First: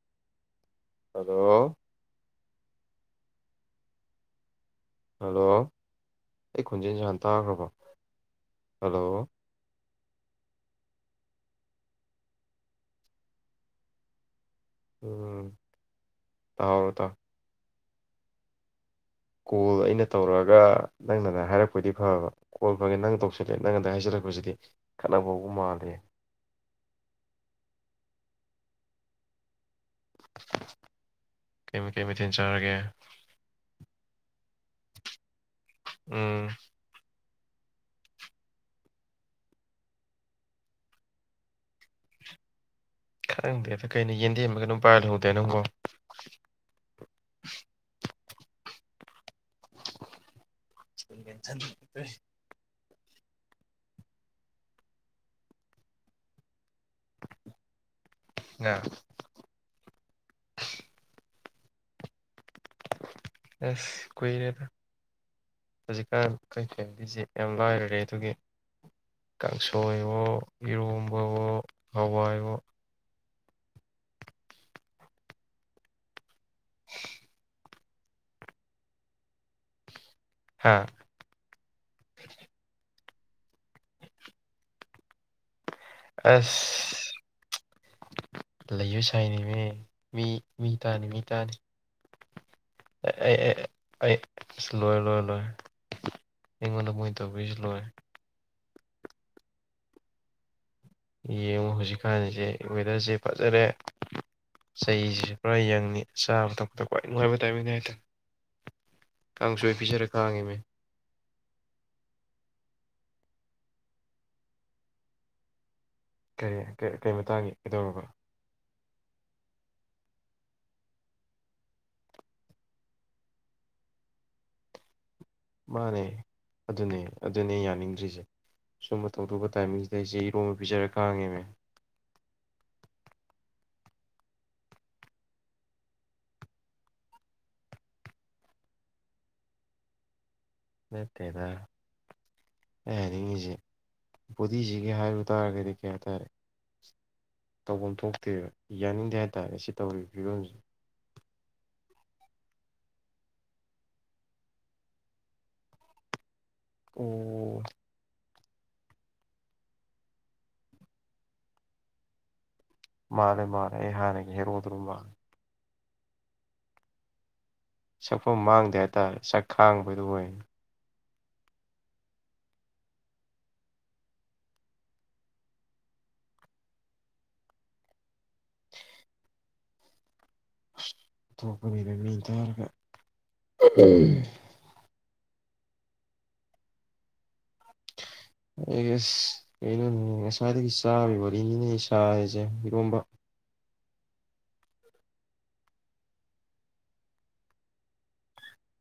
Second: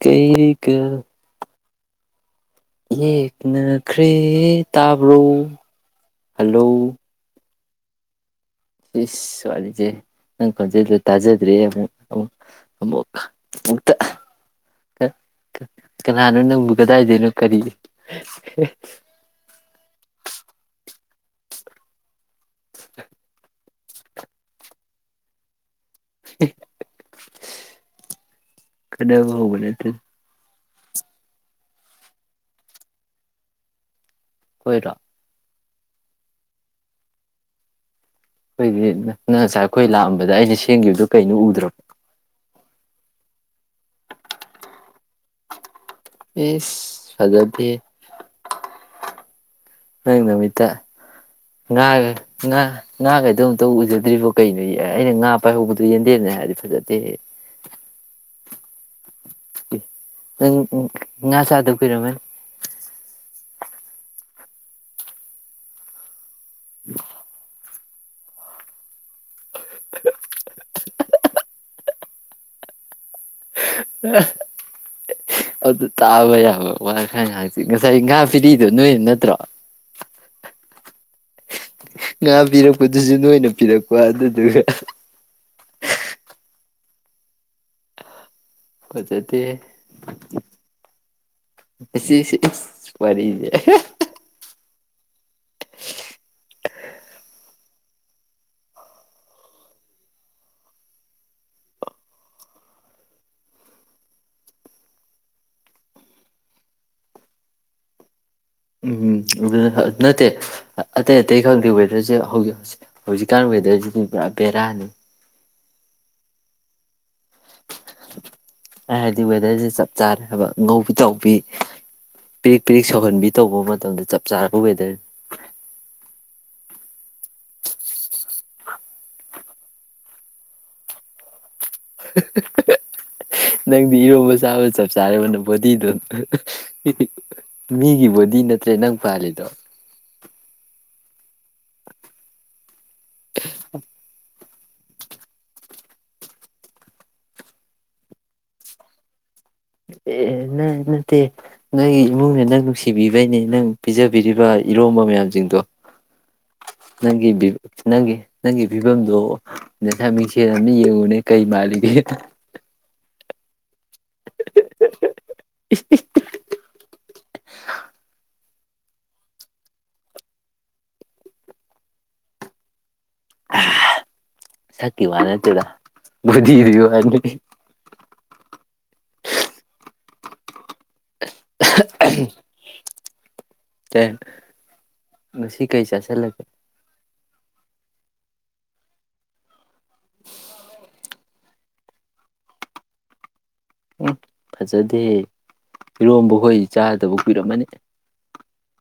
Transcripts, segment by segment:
ꯀꯩ ꯍꯜꯂꯣ ꯌꯦꯛꯅꯈ꯭ꯔꯦ ꯍꯜꯂꯣ ꯇꯥꯕ꯭ꯔꯣ ꯑꯩ ꯍꯜꯂꯣ ꯈꯣꯟꯖꯦꯟꯖꯦ ꯍꯥꯟ ꯇꯥꯒꯔꯥꯕꯣ ꯏꯁ ꯋꯥꯔꯤꯖꯦ ꯅꯪ ꯈꯣꯟꯖꯦꯜꯗꯣ ꯇꯥꯖꯗꯔ꯭ꯦ ꯑꯃꯨꯛ ꯑꯃꯨꯛ ꯑꯃꯨꯈꯥ ꯑꯃꯨꯛꯇ ꯎꯝ ꯀꯅꯥꯅꯣ ꯅꯪꯕꯨ ꯇꯥꯍꯧꯔꯣ ꯇꯥ ꯀꯗꯥꯏꯗꯩꯅꯣ ꯀꯔꯤ [unintelligible] ꯀꯣꯜ ꯑꯩꯅ ꯇꯧꯔꯛꯑꯒ ꯅꯪꯅꯅ ꯍꯥꯏꯔꯛꯄꯗꯤ ꯐꯕ ꯀꯣꯜ ꯐꯪꯉꯤ ꯅꯪ ꯇꯧꯁꯤꯜꯂꯦ ꯅꯪ ꯑꯗꯥꯏ ꯍꯥꯏꯖꯜꯂꯛꯄꯖꯤꯗꯤ ꯈꯠꯅꯕ ꯍꯧꯕ ꯃꯥꯜꯂꯦ ꯈꯠꯅꯕ ꯍꯧꯕ ꯅꯠꯇꯦ ꯀꯩꯃꯤ ꯀꯩ ꯃꯊꯦꯟ ꯆꯥꯔꯒꯦ ꯑꯣꯏꯔꯣ ꯎꯝ ꯈꯣꯏꯗꯤ ꯅꯪ ꯉꯁꯥꯏ ꯈꯣꯏ ꯂꯥꯛꯑꯝꯕꯗ ꯑꯩꯅ ꯁꯦꯝꯒꯤꯕꯗꯣ ꯀꯩꯅꯣ ꯎꯗ꯭ꯔꯣ ꯈꯪꯗꯦꯗ ꯀꯩꯅ ꯌꯦꯟꯗꯦꯝꯂ ꯀꯩꯅꯣꯝ ꯄꯥꯏꯔ ꯂꯩꯍꯧꯗꯥꯏ ꯅꯪꯕꯣ ꯏꯁ ꯐꯖꯗꯦ ꯅꯪ ꯅꯃꯤꯠꯇ ꯉꯥꯒ ꯉꯥ ꯉꯥꯒꯗꯣ ꯑꯝꯇ ꯎꯖꯗ꯭ꯔꯤꯕꯣ ꯀꯩꯅꯣ ꯑꯩꯅ ꯉꯥ ꯄꯥꯏꯍꯧꯕꯗꯣ ꯌꯦꯟꯗꯦꯝꯅꯦ ꯍꯥꯏꯔꯗꯤ ꯐꯖ ꯇꯦꯍꯦ ꯉꯥ ꯅꯪ ꯉꯥ ꯆꯥꯗꯕ ꯀꯨꯏꯔꯝꯃꯅꯤ ꯑꯁ ꯀꯔꯦꯗ ꯍꯨꯖꯤꯀꯥꯟ ꯈꯣꯏ ꯐꯦꯝꯂꯤꯖꯦ ꯌꯥꯝ ꯂꯥꯏꯔꯦ ꯔꯦ ꯗꯨꯒꯤ ꯀꯥꯡꯁꯣꯏꯍꯣ ꯏꯔꯣꯟꯕꯍꯣ ꯍꯋꯥꯏꯍꯣ ꯑꯗꯨ ꯇꯥꯕꯌꯥ ꯑꯣ ꯋꯥ ꯈꯔ ꯉꯥꯡꯖꯤ ꯉꯁꯥꯏ ꯉꯥ ꯄꯤꯔꯤꯗꯣ ꯅꯣꯏꯅ ꯅꯠꯇ꯭ꯔꯣ ꯍꯥꯥ ꯉꯥ ꯄꯕꯤꯔꯛꯄ ꯑꯗꯨꯁꯨ ꯅꯣꯏꯅ ꯄꯤꯔꯛꯄ ꯑꯗꯨꯗꯨꯒ ꯑꯁ ꯂꯩꯕ ꯐꯖꯗꯦ ꯁꯥꯏꯅꯤꯅꯦ ꯃꯤ ꯃꯤ ꯇꯥꯅꯤ ꯃꯤ ꯇꯥꯅꯤ ꯑꯁꯤꯁꯦ ꯏꯁ ꯑꯩ ꯑꯩ ꯋꯥꯔꯤꯁꯦ ꯑꯩ ꯑꯩ ꯁꯤ ꯂꯣꯏꯔꯦ ꯂꯣꯏꯔꯦ ꯂꯣꯏꯔ ꯑꯩꯉꯣꯟꯗ ꯃꯣꯏ ꯇꯧꯕꯤꯔꯤꯁꯨ ꯂꯣꯏꯔꯦ ꯌꯦꯡꯉꯨ ꯍꯧꯖꯤꯛꯀꯥꯟꯁꯦ ꯋꯦꯗꯔꯁꯦ ꯐꯖꯔꯦ ꯆꯍꯤꯁꯤꯁꯨ ꯄꯨꯔꯥ ꯌꯡꯅꯤ ꯆꯥꯕ ꯊꯛꯄꯗ ꯈ꯭ꯋꯥꯏ ꯅꯨꯡꯉꯥꯏꯕ ꯇꯥꯏꯃꯤꯡꯅꯤ ꯍꯥꯏꯇꯥꯔꯦ ꯀꯥꯡꯁꯣꯏ ꯅꯠ ꯄꯤꯖꯔ ꯅꯠꯇꯦ ꯀꯥꯡꯉꯤꯃꯦ ꯑꯇꯩ ꯑꯇꯩ ꯈꯪꯗꯦ ꯋꯦꯗꯔꯁꯦ ꯍꯧꯖꯤꯛ ꯍꯧꯁ ꯍꯧꯖꯤꯛꯀꯥꯟ ꯋꯦꯗꯔꯁꯤꯗꯤ ꯄꯨꯔꯥ ꯕꯦꯔꯥꯅꯤ ꯀꯔꯤ ꯀꯩ ꯃꯇꯥꯡꯒꯤ ꯀꯩꯗꯧꯔꯕ ꯑꯩ ꯍꯥꯏꯗꯤ ꯋꯦꯗꯔꯁꯦ ꯆꯞ ꯆꯥꯔꯦ ꯍꯥꯏꯕ ꯉꯧꯕꯤ ꯇꯧꯕꯤ ꯄꯤꯔꯤꯛ ꯄꯤꯔꯤꯛ ꯁꯧꯍꯟꯕꯤ ꯇꯧꯕ ꯃꯇꯝꯗ ꯆꯞ ꯆꯥꯔꯕ ꯋꯦꯗꯔꯅꯤ ꯃꯥꯅꯦ ꯑꯗꯨꯅꯦ ꯑꯗꯨꯅꯦ ꯌꯥꯅꯤꯡꯗ꯭ꯔꯤꯁꯦ ꯁꯨꯝꯕ ꯇꯧꯗꯣꯛꯄ ꯇꯥꯏꯃꯤꯡꯁꯤꯗꯩ ꯑꯩꯁꯦ ꯏꯔꯣꯝꯝꯕ ꯄꯤꯖꯔ ꯀꯥꯡꯥꯡꯉꯦ ꯃ ꯅꯪꯗꯤ ꯏꯔꯣꯟꯕ ꯆꯥꯕꯁꯨ ꯆꯞ ꯆꯥꯔꯦ ꯕꯣꯗꯤꯗꯣ ꯃꯤꯒꯤ ꯕꯣꯗꯤ ꯅꯠꯇ꯭ꯔꯦ ꯅꯪ ꯄꯥꯜꯂꯤꯗꯣ ꯅꯠꯇꯦꯗ ꯑꯦ ꯅꯤꯡꯉꯁꯤꯦ ꯕꯣꯗꯤꯤꯁꯤꯒꯤ ꯍꯥꯏꯔꯨ ꯇꯥꯔꯒꯗꯤ ꯀꯩ ꯍꯥꯏꯇꯥꯔꯦ ꯇꯧꯐꯝ ꯊꯣꯛꯇꯦꯕ ꯌꯥꯅꯤꯡꯗꯦ ꯍꯥꯏ ꯑꯦ ꯑꯦ ꯅ ꯅꯠꯇꯦ ꯅꯪꯒꯤ ꯏꯃꯨꯡꯅꯦ ꯅꯪ ꯅꯨꯡꯁꯤ ꯅꯨꯡꯁꯤꯕꯤꯕꯩꯅꯦ ꯅꯪ ꯄꯤꯖꯕꯤꯔꯤꯕ ꯏꯔꯣꯝꯕ ꯃꯌꯥꯝꯁꯤꯡꯗꯣ ꯅꯒꯤꯕꯤꯞ ꯑꯣ ꯅꯪꯒꯤ ꯅꯪꯒꯤ ꯐꯤꯕꯝꯗꯣ ꯅꯁꯃꯤꯡꯁꯦꯜ ꯑꯃꯅ ꯌꯦꯡꯉꯨꯅꯦ ꯀꯩ ꯃꯥꯜꯂꯤꯒꯦꯗꯣ ꯃꯥꯅꯦ ꯃꯥꯅꯦ ꯑꯩ ꯍꯥꯟꯅꯒꯤ ꯍꯦꯔꯣꯗꯨ ꯑꯗꯨꯝ ꯋꯥꯉꯦ ꯏꯁ ꯏꯁ [inaudible] ꯁꯛꯐꯝ ꯃꯥꯡꯗꯦ ꯍꯥꯏꯇꯥꯔꯦ ꯁꯛ ꯈꯥꯡꯕꯗꯨ ꯑꯣꯏ ꯑꯑꯥꯍꯥꯥ ꯁꯛꯀꯤ ꯋꯥ ꯅꯦꯠꯇꯦꯗ ꯕꯣꯗꯤꯗꯨꯏ ꯋꯥꯅꯤ ꯑꯣꯟꯊꯣꯛꯄꯅꯤꯗ ꯃꯤꯅ ꯇꯔꯥꯒ ꯎꯝ ꯉꯁꯤ ꯀꯩ ꯆꯁꯜꯂꯒꯦ ꯑꯩꯒꯤꯁ ꯀꯩꯅꯣ ꯉꯁꯥꯏꯗꯒꯤ ꯆꯥꯕꯩ ꯋꯥ ꯑꯅꯤꯅꯦ ꯁꯥꯔꯤꯁꯦ ꯏꯔꯣꯝꯕ ꯎꯝ ꯐꯖꯗꯦ ꯏꯔꯣꯝꯕꯈꯣꯏ ꯆꯥꯗꯕ ꯀꯨꯏꯔꯝꯃꯅꯤ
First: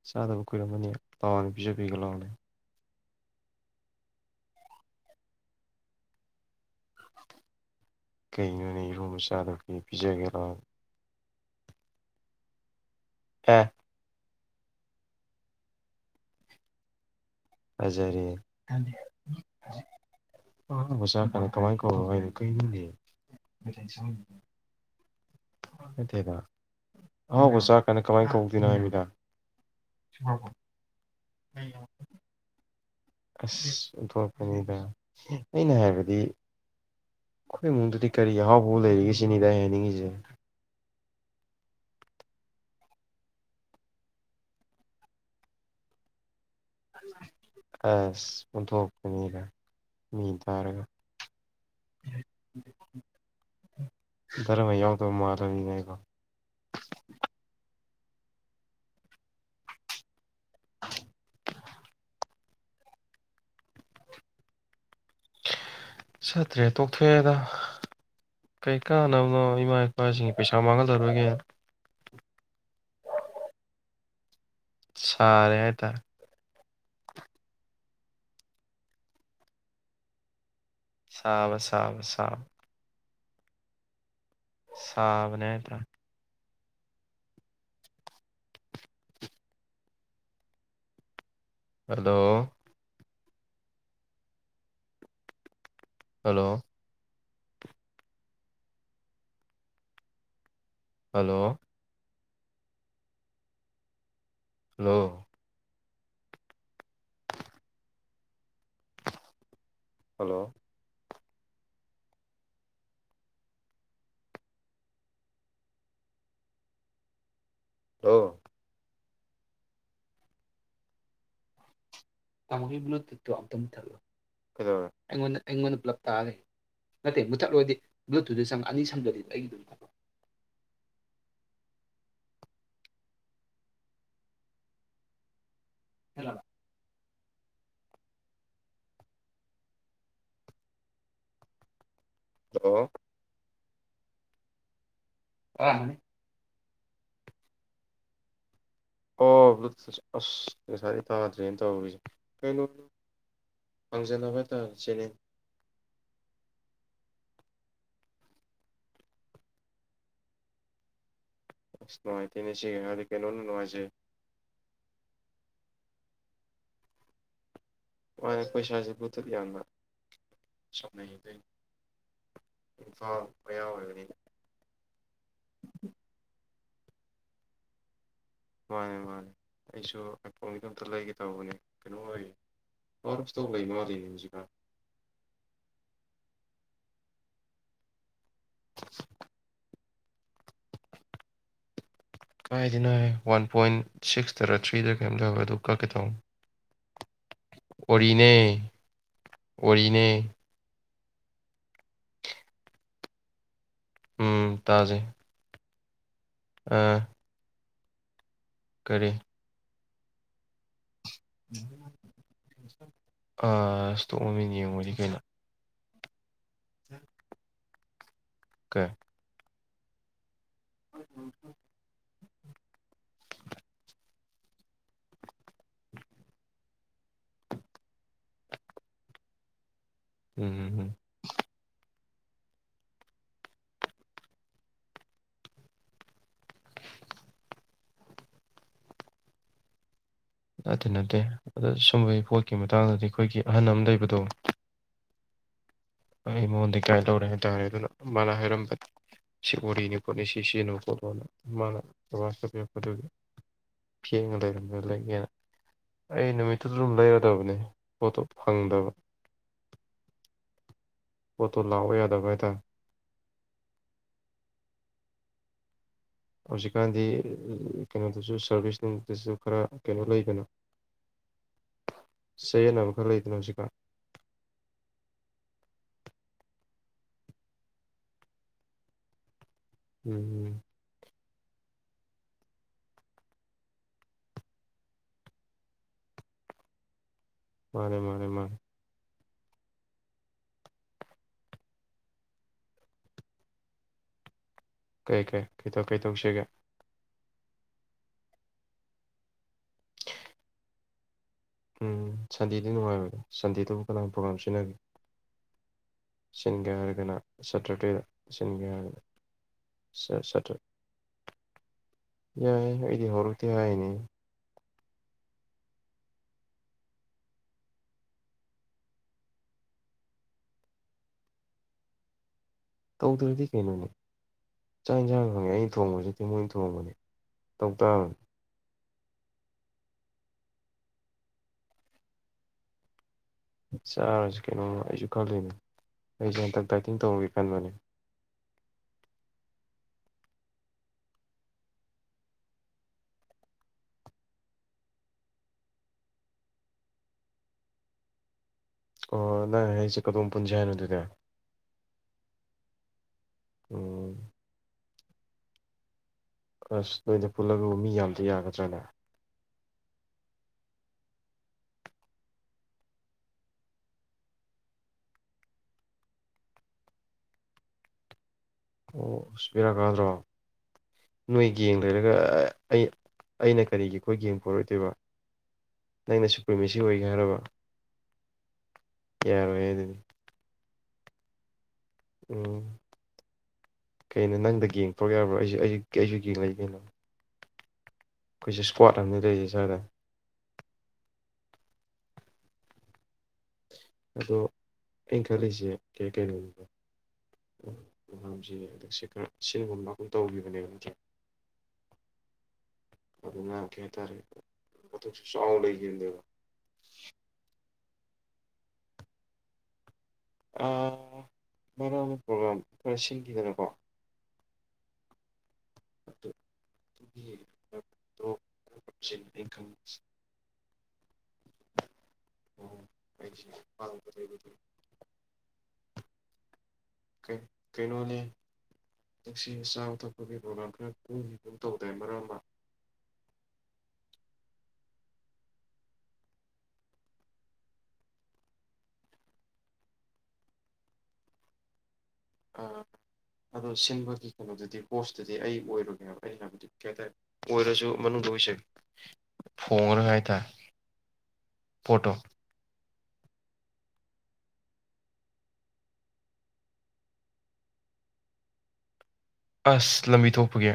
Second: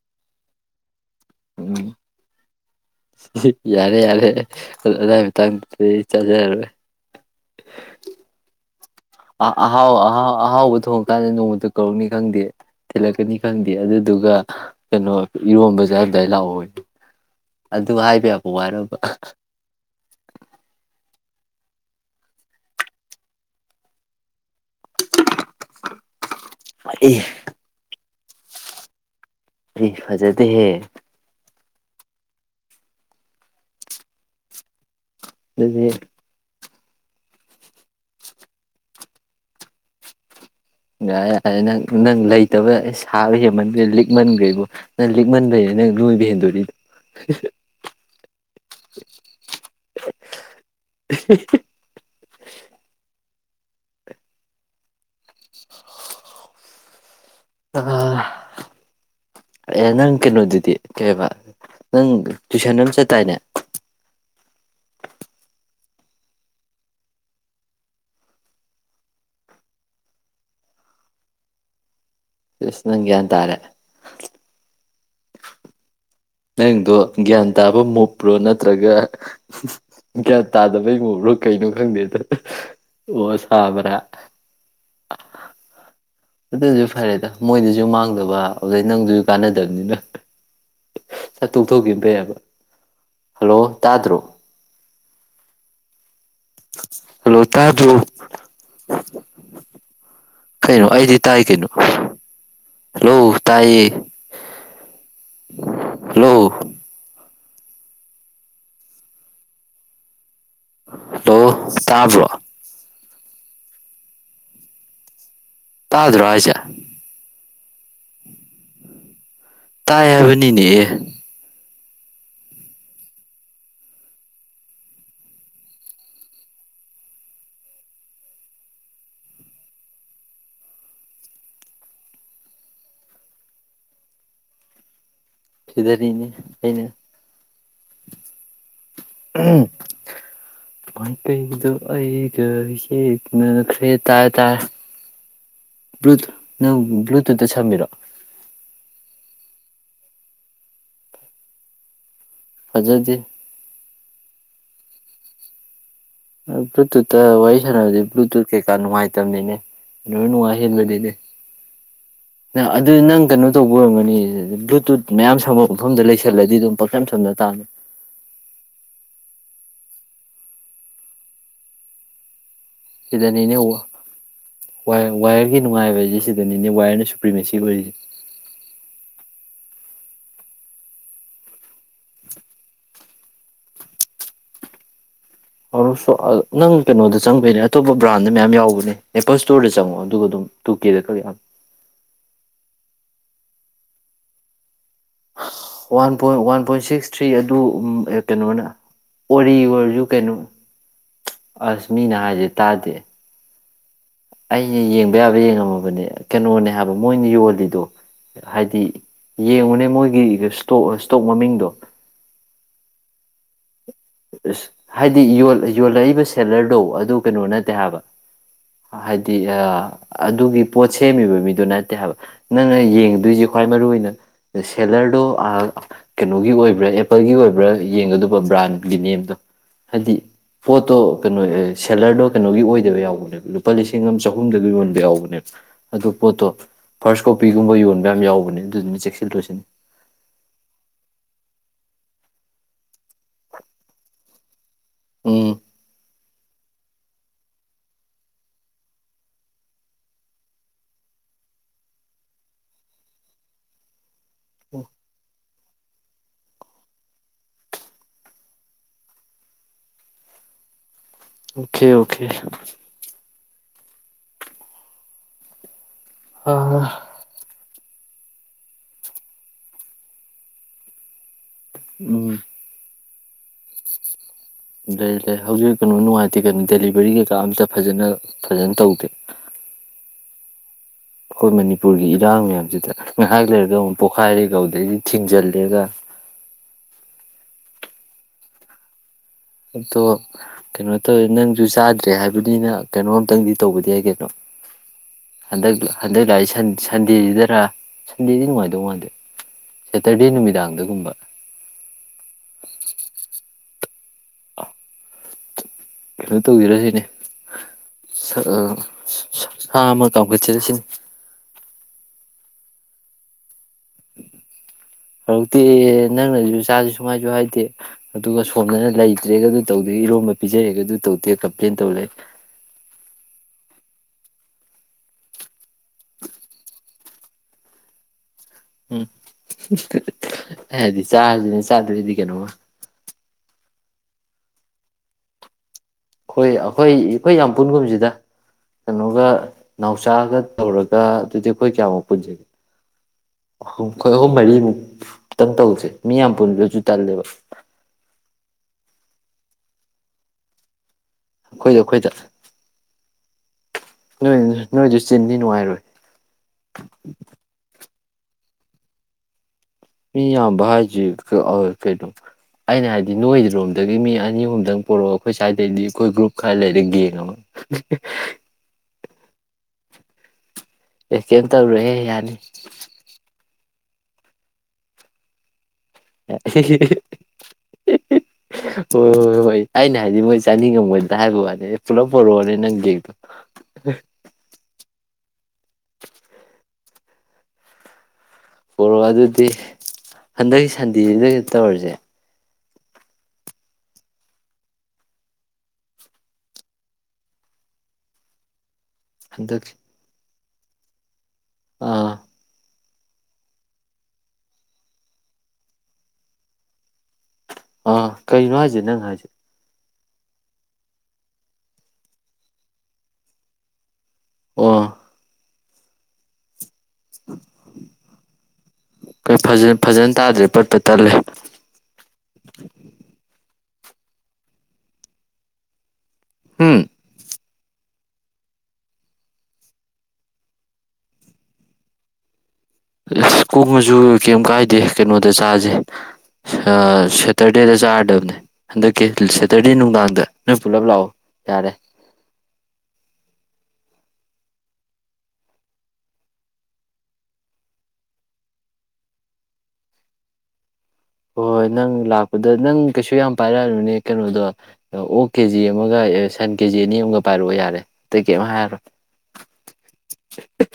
ꯆꯥꯗꯕ ꯀꯨꯏꯔꯝꯃꯅꯤ ꯂꯥꯎꯅꯦ ꯎꯝ ꯄꯤꯖꯕꯤꯒꯦ ꯂꯥꯎꯅꯦ ꯌꯥꯔꯦ ꯌꯥꯔꯦ ꯑꯗꯨ ꯑꯗꯨꯗꯥꯏ ꯃꯇꯥꯡꯗꯨꯗꯤ ꯆꯥꯖꯔꯔꯣꯏ ꯀꯩꯅꯣꯅꯦ ꯏꯔꯣꯝꯕ ꯆꯥꯗꯕ ꯀꯨꯏꯔꯦ ꯑꯍꯥꯎ ꯄꯤꯖꯒꯦ ꯑꯥꯎ ꯂꯥꯎꯅꯦ ꯑꯍꯥꯎꯣ ꯆꯥꯗ ꯅꯣꯡꯃꯇ ꯀꯧꯔꯛꯅꯤ ꯈꯪꯗꯦ ꯊꯤꯜꯂꯛꯀꯅꯤ ꯑꯦ ꯈꯪꯗꯦ ꯑꯗꯨꯗꯨꯒ ꯀꯩꯅꯣ ꯏꯔꯣꯝꯕꯖꯥꯔꯝꯗꯥꯏ ꯂꯥꯛꯑꯣ ꯑꯗꯨ ꯖꯔꯤ ꯍꯥꯏꯕ ꯌꯥꯕ ꯋꯥꯔꯕ ꯑꯣꯖꯥ ꯀꯅ ꯀꯃꯥꯏꯅ ꯀꯧꯔꯣ ꯍꯥꯏꯅꯣ ꯀ ꯗ ꯑꯦ ꯍ ꯁꯥ ꯀꯅ ꯀꯃꯥꯏꯅ ꯀꯧꯗꯦꯅꯉꯃꯤꯗꯥ ꯑꯩ ꯐꯖꯗꯍꯦ ꯑ ꯑꯁ ꯗꯣꯛꯄꯅꯤꯗ ꯑꯩꯅ ꯑꯗꯨꯗꯤ ꯍꯥꯏꯕꯗꯤ ꯑꯩꯈꯣꯏ ꯏꯃꯨꯡꯗꯗꯤ ꯀꯔꯤ ꯑꯍꯥꯎꯕꯥꯎ ꯂꯩꯔꯤꯒꯦ ꯁꯤꯅꯤꯗ ꯍꯥꯏꯅꯤꯡꯉꯤꯁꯦ ꯅꯪ ꯅꯪ ꯂꯩꯇꯕ ꯑꯩ ꯁꯥꯕ ꯍꯦꯟꯃꯟꯈ꯭ꯔꯦ ꯂꯤꯛꯃꯟꯈꯦꯕꯨ ꯅꯪ ꯂꯤꯛꯃꯟꯕꯩ ꯅꯪ ꯂꯣꯏꯕ ꯍꯦꯟꯗꯣꯔꯤꯣ ꯑꯁ ꯄꯨꯟꯊꯣꯛꯀꯅꯤꯗ ꯃꯤ ꯇꯥꯔꯒ ꯙꯔꯃ ꯌꯥꯎꯗꯕ ꯃꯥꯜꯂꯅꯤꯅꯦ ꯑꯩꯀꯣ ꯑꯦ ꯅꯪ ꯀꯩꯅꯣꯗꯨꯗꯤ ꯀꯩ ꯍꯥꯏꯕ ꯅꯪ ꯇꯨꯏꯁꯟ ꯑꯃ ꯆꯠꯇꯥꯥꯏꯅꯦ ꯆꯠꯇ꯭ꯔꯦ ꯇꯣꯛꯊꯣꯛꯑꯦꯗ ꯀꯩ ꯀꯥꯟꯅꯕꯅꯣ ꯏꯃꯥ ꯏꯄꯥꯁꯤꯡꯒꯤ ꯄꯩꯁꯥ ꯃꯥꯡꯍꯜꯂꯔꯣꯏꯒꯦꯅ ꯀꯁ ꯅꯪꯒꯦ ꯇꯔꯦ ꯁꯔꯦ ꯍꯥꯏ ꯇꯔ ꯅꯌꯦꯡꯗꯣ ꯒ꯭ꯌꯥꯟ ꯇꯥꯕ ꯃꯨꯞꯄ꯭ꯔꯣ ꯅꯠꯇ꯭ꯔꯒꯟ ꯇꯥꯗꯕꯩꯉꯨꯕ꯭ꯔꯣ ꯁꯥꯕ ꯀꯩꯅꯣ ꯁꯥꯕ ꯈꯪꯗꯦꯗ ꯁꯥꯕ ꯑꯣꯣ ꯁꯥꯕ꯭ꯔꯥ ꯁꯥꯕꯅꯦꯗꯔ ꯑꯗꯨꯁꯨ ꯐꯔꯦꯗ ꯃꯣꯏꯗꯁꯨ ꯃꯥꯡꯗꯕ ꯑꯗꯨꯗꯩ ꯅꯪꯗꯨꯁꯨ ꯀꯥꯟꯅꯗꯕꯅꯤꯅ ꯆꯠꯇꯣꯛꯊꯣꯛꯈꯤꯕ ꯑꯃ ꯍꯜꯂꯣ ꯄꯩꯕ ꯍꯜꯂꯣ ꯇꯥꯗ꯭ꯔꯣ ꯍꯜꯂꯣ ꯍꯜꯂꯣ ꯇꯥꯖ ꯀꯩꯅꯣ ꯑꯩꯗꯤ ꯇꯥꯏ ꯍꯜꯂꯣ ꯀꯩꯅꯣ ꯍꯜꯂꯣ ꯇꯥꯏꯌꯦ ꯍꯂꯣ ꯍꯜꯂꯣ ꯍꯜꯂꯣ ꯍꯜꯂꯣ ꯇꯥꯕ꯭ꯔꯣ ꯇꯥ꯭ꯔꯣ ꯔꯖ ꯑ ꯇꯥꯏ ꯍꯥꯏꯕꯅꯤꯅꯦꯍ ꯇꯥꯃꯣꯒꯤ ꯕ꯭ꯂꯨꯇꯨꯠꯇꯣ ꯑꯨꯇ ꯃꯨꯠꯊꯠꯂꯣ ꯑꯩꯉꯣꯟꯗ ꯄꯨꯂꯞ ꯇꯥꯔ ꯅꯠꯇꯦ ꯃꯨꯠꯊꯠꯂꯨꯔꯗꯤ ꯕ꯭ꯂꯨꯇꯨꯠꯇ ꯆꯪꯉ ꯑꯅꯤ ꯁꯝꯖꯗꯗ ꯑꯩꯒꯤ ꯑꯗꯨꯝꯠꯂꯣ ꯁꯤꯗꯅꯤꯅꯦ ꯃꯨꯠꯊꯠꯂꯕ ꯑꯈꫭꯏꯅ ꯃꯇꯗꯨ ꯑꯩꯒ ꯍꯜꯂꯣ ꯏꯆꯦꯛꯅ ꯑꯦ ꯇꯥꯏ ꯇꯥꯏ ꯑꯔꯥꯟꯕꯅꯤ ꯕ꯭ꯔꯗ ꯅꯪ ꯕ꯭ꯂꯨꯇꯨꯠꯇ ꯁꯝꯃꯤꯔꫭ ꯑꯣ ꯕ꯭ꯂ ꯑꯁ ꯉꯁꯥꯏꯗꯩ ꯇꯥꯗ꯭ꯔꯦꯅꯦ ꯇꯧꯔꯤꯁꯦ ꯐꯖꯗꯦ ꯄꯪꯖꯟꯅꯕ ꯇꯥ ꯆꯦꯅꯦ ꯕ꯭ꯂꯨꯇꯨꯠꯇ ꯋꯥꯔꯤ ꯁꯥꯟꯅꯕꯗꯤ ꯕ꯭ꯂꯨꯇꯨꯠ ꯀꯩꯀꯥ ꯅꯨꯡꯉꯥꯏꯇꯕꯅꯤꯅꯦ ꯂꯣꯏ ꯅꯨꯡꯉꯥꯏ ꯍꯦꯟꯕꯅꯤꯅꯦ ꯑꯁ ꯅꯨꯡꯉꯥꯏꯇꯦꯅꯦ ꯅꯪ ꯁꯤꯒ ꯑꯗꯨ ꯍꯥꯏꯔꯗꯤ ꯅꯪ ꯀꯩꯅꯣꯅ ꯀꯩꯅꯣ ꯇꯧꯕ ꯅꯨꯡꯉꯥꯏꯖꯩ ꯑꯣꯏꯔꯝꯒꯅꯤ ꯕ꯭ꯂꯨꯇꯨꯠ ꯃꯌꯥꯝ ꯁꯝꯃ ꯃꯐꯝꯗ ꯂꯩꯁꯜꯂꯗꯤ ꯑꯗꯨꯝ ꯄꯪꯁꯝ ꯁꯝꯅ ꯇꯥꯕꯅꯤ ꯃꯥꯅꯦ ꯑꯈꫭꯏ ꯁꯥꯏꯁꯦ ꯕ꯭ꯂꯨꯇꯖꯠ ꯌꯥꯝꯅ ꯁꯝꯅꯩꯌꯦ ꯗꯨꯏꯅꯤ ꯁꯤꯗꯅꯦꯅꯦ ꯋꯥ ꯋꯥꯌꯔꯒꯤ ꯅꯨꯡꯉꯥꯏꯕ ꯍꯥꯏꯁꯦ ꯁꯤꯗꯅꯦ ꯅꯤꯅꯦ ꯋꯥꯏꯌꯔꯅ ꯁꯨꯄ꯭ꯔꯤꯃꯦꯁꯤ ꯑꯣꯏꯔꯤꯁꯦ ꯃꯥꯅꯦ ꯃꯥꯅꯦ ꯑꯩꯁꯨ ꯑꯩꯐꯣꯒꯤꯗꯝꯇ ꯂꯩꯒꯦ ꯇꯧꯕꯅꯦ ꯀꯩꯅꯣ ꯑꯣꯏꯌꯦ ꯑꯣꯔ ꯐꯇꯧ ꯂꯩ ꯃꯥꯜꯂꯤ ꯍꯧꯖꯤꯛꯀꯥꯟ ꯁꯨ ꯅꯪ ꯀꯩꯅꯣꯗ ꯆꯪꯕꯅꯦ ꯑꯇꯣꯞꯄ ꯕ꯭ꯔꯥꯟ ꯑꯗ ꯃꯌꯥꯝ ꯌꯥꯎꯕꯅꯦ ꯑꯦꯄꯜ ꯏꯁ꯭ꯣꯔꯗ ꯆꯪꯉꯣ ꯑꯗꯨꯒ ꯑꯗꯨꯝ ꯇꯨꯀꯦꯗ ꯀꯛ ꯌꯥ ꯀꯥꯏꯗꯩꯅꫭꯍꯦ ꯋꯥꯟ ꯄꯣꯏꯟ ꯁꯤꯛꯁꯇꯔꯥ ꯊ꯭ꯔꯤꯗ one point one point six three ꯑꯗꯨ ꯑ ꯑꯣꯔꯤꯅꯦ ꯀꯩꯅꯣꯅ ꯑꯣꯔꯤ ꯑꯣꯏꯔꯁꯨ ꯑꯣꯔꯤꯅꯦ ꯀꯩꯅꯣ ꯑꯁꯃꯤꯅ ꯍꯥꯏꯁꯦ ꯇꯥꯗꯦ ꯎꯝ ꯑꯩꯅ ꯇꯥꯖꯩ ꯌꯦꯡꯕ ꯌꯥꯕ ꯌꯦꯡꯉꯝ ꯃ ꯕꯅꯦ ꯀꯩꯅꯣꯅꯦ ꯍꯥꯏꯕ ꯑꯥ ꯃꯣꯏꯅ ꯌꯣꯜꯂꯤꯗꯣ ꯍꯥꯏꯗꯤ ꯀꯔꯤ ꯌꯦꯡꯉꯨꯅꯦ ꯃꯣꯏꯒꯤ ꯏꯁꯇꯣꯛ ꯇꯣꯛ ꯃꯃꯤꯡꯗꯣ ꯑꯥ ꯏꯁ ꯍꯥꯏꯗꯤ ꯌꯣꯜ ꯌꯣꯂ ꯂꯏꯕꯁꯤ ꯁꯦꯂꯔꯗꯣ ꯑꯗꯨ ꯀꯩꯅꯣ ꯅꯠꯇ ꯇꯦ ꯍꯥꯏꯕ ꯀꯩ ꯍꯥꯏꯗꯤ ꯑ ꯑꯗꯨ ꯑꯗꯨꯒꯤ ꯄꯣꯠ ꯁꯦꯝꯃꯤꯕ ꯃꯤꯗꯨ ꯅꯠꯇꯦ ꯍꯥꯏꯕ ꯅꯪꯅ ꯌꯦꯡꯗꯣꯏꯁꯤ ꯈ꯭ꯋꯥꯏ ꯃꯔꯨꯏ ꯑꯣꯏꯅ ꯁꯦꯂꯔꯗꯣ ꯑꯥ ꯀꯩꯅꯣꯒꯤ ꯑꯣꯏꯕ꯭ꯔꯥ ꯑꯦꯄꯜꯒꯤ ꯑꯣꯏꯕ꯭ꯔꯥ ꯌꯦꯡꯒꯗꯕ ꯕ꯭ꯔꯥꯟ [unintelligible] ꯍꯥꯏꯗꯤ ꯎꯝ ꯄꯣꯠꯇꯣ ꯀꯩꯅꯣ [unintelligible] ꯁꯦꯂꯔꯗꯣ ꯀꯩꯅꯣꯒꯤ ꯑꯣꯏꯗꯕ ꯌꯥꯎꯕꯅꯦꯕ ꯂꯨꯄꯥ ꯂꯤꯁꯤꯡ ꯑꯃ ꯆꯍꯨꯝꯗ ꯌꯣꯟꯕ ꯌꯥꯎꯕꯅꯦꯕ ꯑꯗꯨ ꯄꯣꯠꯇꯣ ꯐꯥꯔꯁ ꯀꯣꯄꯤꯒꯨꯝꯕ ꯌꯣꯟꯕ ꯌꯥꯝ ꯌꯥꯎꯕꯅꯦ ꯑꯗꯨꯗꯨꯅ ꯆꯦꯛꯁꯤꯜꯂꯣꯏꯁꯤꯅꯤ ꯅꯠꯇꯦ ꯅꯠꯇꯦ ꯑꯗ ꯁꯨꯝꯕꯒꯤ ꯄꯣꯠꯀꯤ ꯃꯇꯥꯡꯗꯗꯤ ꯑꯩꯈꯣꯏꯒꯤ ꯑꯍꯟ ꯑꯃ ꯂꯩꯕꯗꯣ ꯎꯝ ꯑꯩ ꯑꯩ ꯃꯉꯣꯟꯗꯤ ꯀꯃꯥꯏꯅ ꯇꯧꯔꯦ ꯍꯥꯏ ꯇꯥꯔꯦ ꯑꯗꯨꯅ ꯃꯥꯅ ꯍꯥꯏꯔꯝꯕ ꯁꯤ ꯑꯣꯏꯔꯤꯅꯤ ꯄꯣꯠꯅꯤ ꯁꯤ ꯁꯤꯖꯤꯟꯅꯨ ꯄꯣꯠꯂꯣꯅ ꯃꯥꯅ ꯕꯥꯖ ꯇꯧꯕꯤꯔꯛꯄꯗꯨꯒꯤ [unintelligible] ꯑꯩ ꯅꯨꯃꯤꯠꯇꯨꯗ ꯑꯗꯨꯝ ꯂꯩꯔꯗꯕꯅꯦ ꯄꯣꯠꯇꯣ ꯐꯪꯗꯕ ꯄꯣꯠꯇꯣ ꯑꯣꯀꯦ ꯂꯥꯛꯑꯣ ꯑꯣꯀꯦ ꯌꯥꯗꯕ ꯍꯥꯏꯇꯥꯔꯦ ꯍꯧꯖꯤꯀꯥꯟꯗꯤ ꯎꯝ ꯀꯩꯅꯣꯗꯨꯁꯨ ꯁꯥꯔꯚꯤꯁ ꯅꯨꯇꯁꯨ ꯈꯔ ꯀꯩꯅꯣ ꯂꯩꯗꯅ ꯆꯩꯌꯦꯠꯅꯕ ꯈꯔ ꯂꯩꯗꯅ ꯍꯧꯖꯤꯛꯀ ꯂꯩ ꯂꯩ ꯍꯧꯖꯤꯛ ꯀꯩꯅꯣ ꯅꯨꯡꯉꯥꯏꯇꯦ ꯀꯩꯅꯣ ꯗꯦꯂꯤꯚꯔꯤ ꯀꯩꯀꯥ ꯑꯝꯇ ꯐꯖꯅ ꯐꯖꯅ ꯇꯧꯗꯦ ꯎꯝ ꯑꯩꯈꯣꯏ ꯃꯅꯤꯄꯨꯔꯒꯤ ꯏꯔꯥꯡ ꯃꯌꯥꯝꯁꯤꯗ ꯉꯥꯏꯍꯥꯛ ꯂꯩꯔꯒ ꯑꯃꯨꯛ ꯄꯣꯛꯈꯥꯏꯔꯦꯒ ꯑꯗꯨꯗꯩꯗꯤ ꯊꯤꯡꯖꯤꯜꯂꯦꯒ ꯃꯥꯅꯦ ꯃꯥꯅꯦ ꯃꯥꯅꯦ ꯑꯗꯣ ꯀꯩꯅꯣ ꯇꯧꯋꯦ ꯅꯪꯁꯨ ꯆꯥꯗ꯭ꯔꯦ ꯍꯥꯏꯕꯅꯤꯅ ꯀꯩꯅꯣꯝꯇꯪꯗꯤ ꯇꯧꯕꯗꯤ ꯌꯥ ꯀꯩꯅꯣ ꯀꯩ ꯀꯩ ꯍꯪꯗꯛ ꯀꯩꯗꯧ ꯍꯪꯗꯛ ꯀꯩꯗꯧꯁꯤꯒꯦ ꯂꯥꯏꯁꯟ ꯁꯟ ꯁꯟꯗꯦꯁꯤꯗꯔ ꯁꯟꯗꯦꯗꯤ ꯅꯨꯡꯉꯥꯏꯗꯧ ꯃꯥꯗꯦ ꯁꯦꯇꯔꯗꯦ ꯅꯨꯃꯤꯗꯥꯡꯗꯒꯨꯝꯕ ꯅꯪ ꯄ꯭ꯔꯣꯒ꯭ꯔꯝ ꯁꯤꯟꯅꯈꯤ ꯀꯩꯅꯣ ꯇꯧꯁꯤꯔꯁꯤꯅꯦ ꯁꯥ ꯁꯤꯟꯒꯦ ꯍꯥꯏꯔꯒꯅ ꯁꯥ ꯑꯃ ꯁꯇꯔ ꯀꯥꯞꯈꯠꯆꯔꯁꯤꯅꯤ ꯌꯥꯏ ꯑꯩꯗꯤ ꯍꯔꯛꯇ ꯍꯥꯏꯅꯦ ꯍꯧꯔꯛꯇꯤ ꯅꯪꯅꯁꯨ ꯆꯥꯁꯤ ꯁꯨꯡꯉꯥꯏꯁꯨ ꯍꯥꯏꯗꯦ ꯑꯗꯨꯒ ꯁꯣꯝꯗꯅ ꯂꯩꯇ꯭ꯔꯦꯒ ꯑꯗꯨ ꯇꯧꯗꯦ ꯏꯔꯣꯝꯕ ꯄꯤꯖꯔꯦꯒ ꯑꯗꯨ ꯇꯧꯗꯦ ꯀꯝꯄ꯭ꯂꯦꯟ ꯇꯧ ꯂꯩ ꯇꯧꯗ꯭ꯔꯗꯤ ꯀꯩꯅꯣꯅꯤ ꯆꯥꯛ ꯌꯦꯟꯁꯥꯡ ꯈꯪꯉꯦ ꯑꯩꯅ ꯊꯣꯡꯕꯖꯤꯠꯇꯦ ꯃꯣꯏ ꯊꯣꯡꯕꯅꯤ ꯇꯧ ꯇꯥꯕꯅꯤ ꯎꯝ ꯑꯩ ꯍꯥꯏꯗꯤ ꯆꯥꯔꯁꯤꯅꯦ ꯆꯥꯗꯣꯏꯗꯤ ꯀꯩꯅꯣꯃ ꯆꯔꯁꯤ ꯀꯩꯅꯣꯃ ꯑꯩꯁꯨ ꯈꯜꯂꯤꯅꯤ ꯍꯣꯏ ꯑꯩꯈꯣꯏ ꯑꯩꯈꯣꯏ ꯌꯥꯝ ꯄꯨꯨꯟꯒꯨꯝꯕꯁꯤꯗ ꯀꯩꯅꯣꯒ ꯅꯥꯎ ꯆꯥꯒ ꯇꯧꯔꯒ ꯑꯗꯨꯗꯤ ꯑꯩꯈꯣꯏ ꯀꯌꯥꯃꯨꯛ ꯄꯨꯟꯁꯤꯒꯦ ꯑꯍꯨꯝ ꯑꯩꯈꯣꯏ ꯑꯍꯨꯝ ꯃꯔꯤꯃꯨꯛꯇꯪ ꯇꯧꯁꯦ ꯃꯤ ꯌꯥꯝ ꯄꯨꯟꯕ꯭ꯔꯁꯨ ꯇꯜꯂꯦꯕ ꯑꯣ ꯅꯪ ꯑꯩꯁꯦ ꯀꯗꯣꯝ ꯄꯨꯟꯁꯦ ꯍꯥꯏꯅꯣ ꯑꯗꯨꯗꯤ ꯑꯩꯈꯣꯏꯗ ꯑꯩꯈꯣꯏꯗ ꯎꯝ ꯅꯣꯏ ꯅꯣꯏꯁ ꯆꯤꯟꯗꯤ ꯅꯨꯡꯉꯥꯏꯔꯣꯏ ꯑꯁ ꯅꯣꯏꯗ ꯄꯨꯜꯂꯒꯕꯨ ꯃꯤ ꯌꯥꯝ ꯌꯥꯒꯗ꯭ꯔꯥꯅꯦ ꯃꯤ ꯌꯥꯝꯕ ꯍꯥꯏꯁꯤ ꯀꯩꯅꯣ ꯑꯩꯅ ꯍꯥꯏꯗꯤ ꯅꯣꯏꯔꯣꯝꯗꯒꯤ ꯃꯤ ꯑꯅꯤ ꯑꯍꯨꯝꯗꯪ ꯄꯔꯛꯑꯣ ꯑꯩꯈꯣꯏ ꯁ꯭ꯋꯥꯏꯗꯩꯗꯤ ꯑꯩꯈꯣꯏ ꯒ꯭ꯔꯨꯞ ꯈꯔ ꯂꯩꯔ ꯒꯦꯡ ꯑꯃ ꯑꯣ ꯁꯃꯤꯔꯥ ꯀꯥꯗ꯭ꯔꯣ ꯑꯦ ꯀꯩꯝ ꯅꯣꯏ ꯌꯦꯡ ꯇꯧꯔꯣꯏꯍꯦ ꯂꯩꯔꯒ ꯌꯥꯅꯤ ꯑꯩꯅ ꯀꯔꯤꯒꯤ ꯑꯩꯈꯣꯏ ꯌꯦꯡ ꯐꯔꯣꯏꯗꯣꯏꯕ ꯍꯣꯏ ꯍꯣꯏ ꯍꯣꯏ ꯌꯥꯔꯣꯏ ꯑꯗꯨꯗꯤ ꯑꯩꯅ ꯍꯥꯏꯗꯤ ꯃꯣꯏ ꯆꯥꯅꯤꯡꯉꯝ ꯑꯣꯏꯣꯏꯗꯒꯣ ꯋꯥꯅꯦꯦ ꯄꯨꯂ ꯐꯋꯥꯅꯤ ꯎꯝ ꯅꯪꯒꯗ ꯇꯧꯛ ꯌꯥꯕ꯭ꯔꯥ ꯑꯩꯁꯨ ꯑꯩꯁꯨ ꯌꯦꯡꯗꯅ ꯄꯔꯣ ꯑꯗꯨꯗꯤ ꯂꯩꯔꯤꯁꯦ ꯁ꯭ꯋꯥꯏꯗ ꯍꯟꯗꯛ ꯁꯟꯗꯤꯁꯤꯗ ꯇꯧꯔꯤꯁꯦ ꯑꯗꯣ ꯑꯩꯅ ꯈꯜꯂꯤꯁꯦ ꯀꯩ ꯀꯩꯅꯣꯕꯥꯝꯖꯒꯦ ꯈꯔ ꯍꯟꯗꯛꯀꯤ ꯁꯤꯟꯒꯨꯝꯕ ꯑꯗꯨꯨꯝ ꯇꯧꯕꯤꯌꯨ ꯁ ꯑꯥ ꯑꯗꯨ ꯉ ꯀꯦ ꯇꯔꯦ ꯁꯥꯎ ꯂꯩꯗꯕ ꯑꯥ ꯀꯔꯤꯅꯣ ꯍꯥꯏꯁꯦ ꯅꯪ ꯍꯥꯏꯁ ꯃꯕ ꯄ꯭ꯔꯣꯒ꯭ꯔꯥꯝ ꯈꯔ ꯁꯤꯟꯈꯤꯗꯅꯀꯣ ꯑꯣ ꯑꯗꯨ ꯑꯗꯨꯒꯤ ꯃꯔꯛꯇꯣ ꯀ ꯑꯩꯅ ꯈꯜꯂꯤꯁꯦ ꯐꯖꯅ ꯇꯥꯗ꯭ꯔꯦ ꯄꯠ ꯇꯂꯦ ꯍꯥꯎ ꯀ ꯎꯝ ꯀꯩꯅꯣꯅꯤ ꯆꯦꯛꯁꯤ ꯆꯥꯕ ꯊꯛꯄꯒꯤ ꯄ꯭ꯔꯣꯒ꯭ꯔꯥꯝ ꯈꯔ ꯀ ꯑꯗꯨ ꯇꯧꯗꯦ ꯃꯔꯝ ꯑꯃ ꯑꯁ ꯀꯣꯃꯁꯨ ꯀꯩ ꯀꯥꯏꯗꯦ ꯀꯩꯅꯣꯗ ꯆꯥꯁꯦ ꯁꯦꯇꯔꯗꯦꯗ ꯆꯥꯔꯗꯕꯅꯦ ꯍꯟꯗꯛꯀꯤ ꯁꯦꯇꯔꯗꯦ ꯅꯨꯡꯗꯥꯡꯗ ꯅꯣꯏ ꯄꯨꯂꯞ ꯂꯥꯛꯑꯣ ꯌꯥꯔꯦ ꯑꯗꯣ ꯁꯤꯟꯕꯒꯤ ꯀꯩꯅꯣꯗꯨꯗꯤ ꯄꯣꯁꯇꯨꯗꯤ ꯑꯩ ꯑꯣꯏꯔꯨꯒꯦꯕ ꯑꯩꯅ ꯍꯥꯏꯕꯨꯗꯤ ꯀꯩ ꯍꯥꯏꯇꯥꯔꯦ ꯑꯣꯏꯔꯁꯨ ꯃꯅꯨꯡꯗ ꯑꯣꯏꯁꯦ ꯐꯣꯡꯉꯔ ꯍꯥꯏ ꯇꯔꯦ ꯍꯣꯏ ꯍꯣꯏ ꯅꯪ ꯂꯥꯛꯄꯗ ꯅꯪ ꯀꯩꯁꯨ ꯌꯥꯝ ꯄꯥꯏꯔꯛꯑꯅꯅꯦ ꯀꯩꯅꯣꯗꯣ ꯑꯣꯛ ꯀꯦꯖꯤ ꯑꯃꯒ ꯁꯟ ꯀꯦꯖꯤ ꯑꯅꯤ ꯑꯃꯒ ꯄꯥꯏꯔꯛꯑꯣ ꯌꯥꯔꯦ ꯇꯩꯀꯦ ꯑꯃ ꯍꯥꯏꯔꯣ ꯑꯁ ꯂꯝꯕꯤ ꯊꯣꯛꯄꯒꯦ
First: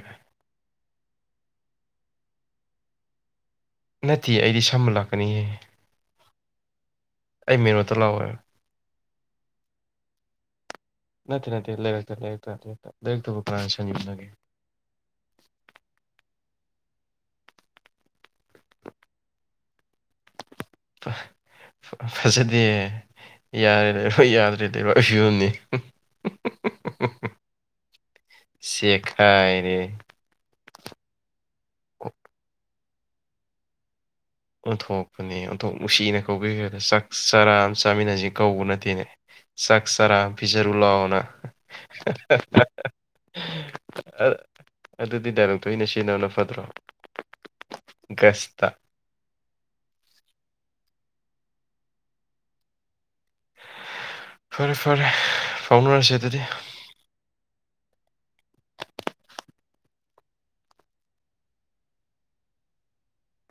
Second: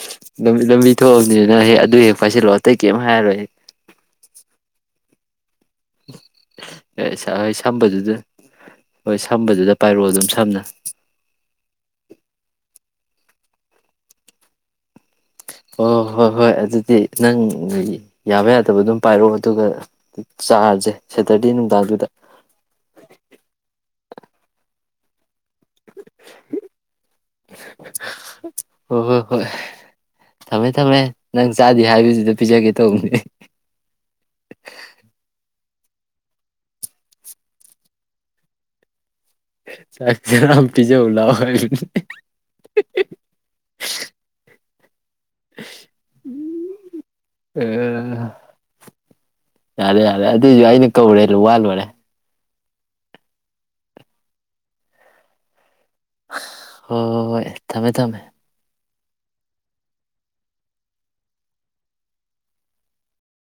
ꯄꯤꯊꯑꯕꯅꯤꯅ ꯍꯦꯛ ꯑꯗꯨ ꯍꯦꯛ ꯄꯥꯏꯁꯤꯜꯂꯣ ꯑꯇꯩ ꯀꯩꯝ ꯍꯥꯏꯔꯣꯏꯍꯦ ꯅꯠꯇꯦ ꯑꯩꯗꯤ ꯁꯅ ꯂꯥꯛꯀꯅꯤꯍꯦ [unintelligible] ꯑꯦ ꯑꯩꯣꯏ ꯑꯩ ꯃꯦꯟ ꯔꯣꯠꯇ ꯁꯝꯕꯗꯨꯗ ꯂꯥꯛꯑꯣ ꯍꯥꯏꯕ ꯍꯣꯏ ꯁꯝꯕꯗꯨꯗ ꯄꯥꯏꯔꯛꯑꯣ ꯑꯗꯨꯝ ꯁꯝꯅ ꯅꯠꯇꯦ ꯅꯠꯇꯦ ꯂꯩꯔꯛꯇ ꯂꯩꯔꯛꯇꯛꯇ ꯂꯩꯔꯛꯇꯕꯨ ꯀꯔꯥꯅ ꯁꯪꯉꯕꯒꯦ ꯑꯣ ꯍꯣꯏ ꯍꯣꯏ ꯑꯗꯨꯗꯤ ꯅꯪ ꯌꯥꯕ ꯌꯥꯗꯕ ꯑꯗꯨꯝ ꯄꯥꯏꯔꯛꯑꯣ ꯑꯗꯨꯒ ꯆꯥꯔꯁꯦ ꯁꯦꯇꯔꯗꯦ ꯅꯨꯡꯗꯥꯡꯗꯨꯗ ꯍꯣꯏ ꯌꯥꯗ꯭ꯔꯦꯗꯤꯕ ꯑꯩꯁꯨꯅꯤ ꯁꯦꯈꯥꯏ ꯔꯦ ꯊꯃꯦ ꯅꯪ ꯆꯥꯗꯦ ꯍꯥꯏꯗꯨꯗ ꯄꯤꯖꯒꯦ ꯇꯧ ꯑꯣꯊꯣꯛꯄꯅꯦ ꯊꯣꯛ ꯅꯨꯡꯁꯤꯅ ꯀꯧꯕꯤꯈ꯭ꯔꯦꯗ ꯆꯥꯛ ꯆꯔꯥ ꯑꯃ ꯆꯥꯃꯤꯟꯅꯁꯤ ꯀꯧꯕ ꯅꯠꯇꯦꯅꯦ ꯆꯥꯛ ꯆꯔꯥ ꯑꯃ ꯆꯆꯝ ꯄꯤꯖꯔꯨ ꯄꯤꯖꯦ ꯂꯥꯎꯅ ꯑꯣꯂꯑꯣ ꯍꯥꯏ ꯑ- ꯑꯗꯨꯗꯤ ꯗꯥꯏꯔꯛꯇꯣ ꯑꯩꯅ ꯁꯤꯖꯤꯟꯅꯧꯅ ꯐꯗ꯭ꯔꯣ ꯒꯁꯇ ꯌꯥꯔꯦ ꯌꯥꯔꯦ ꯑꯗꯨꯗꯤꯁꯨꯏꯅꯤ ꯧ ꯎꯔꯦ ꯂ ꯋꯥꯜ ꯋꯥꯔꯦ ꯐꯔꯦ ꯐꯔꯦ ꯀꯥꯎꯅꯔꯁꯦ ꯑꯗꯨꯗꯤ ꯍꯣꯏ ꯍꯣꯏ ꯍꯣꯏ ꯊꯝꯃꯦ ꯊꯝꯃꯦ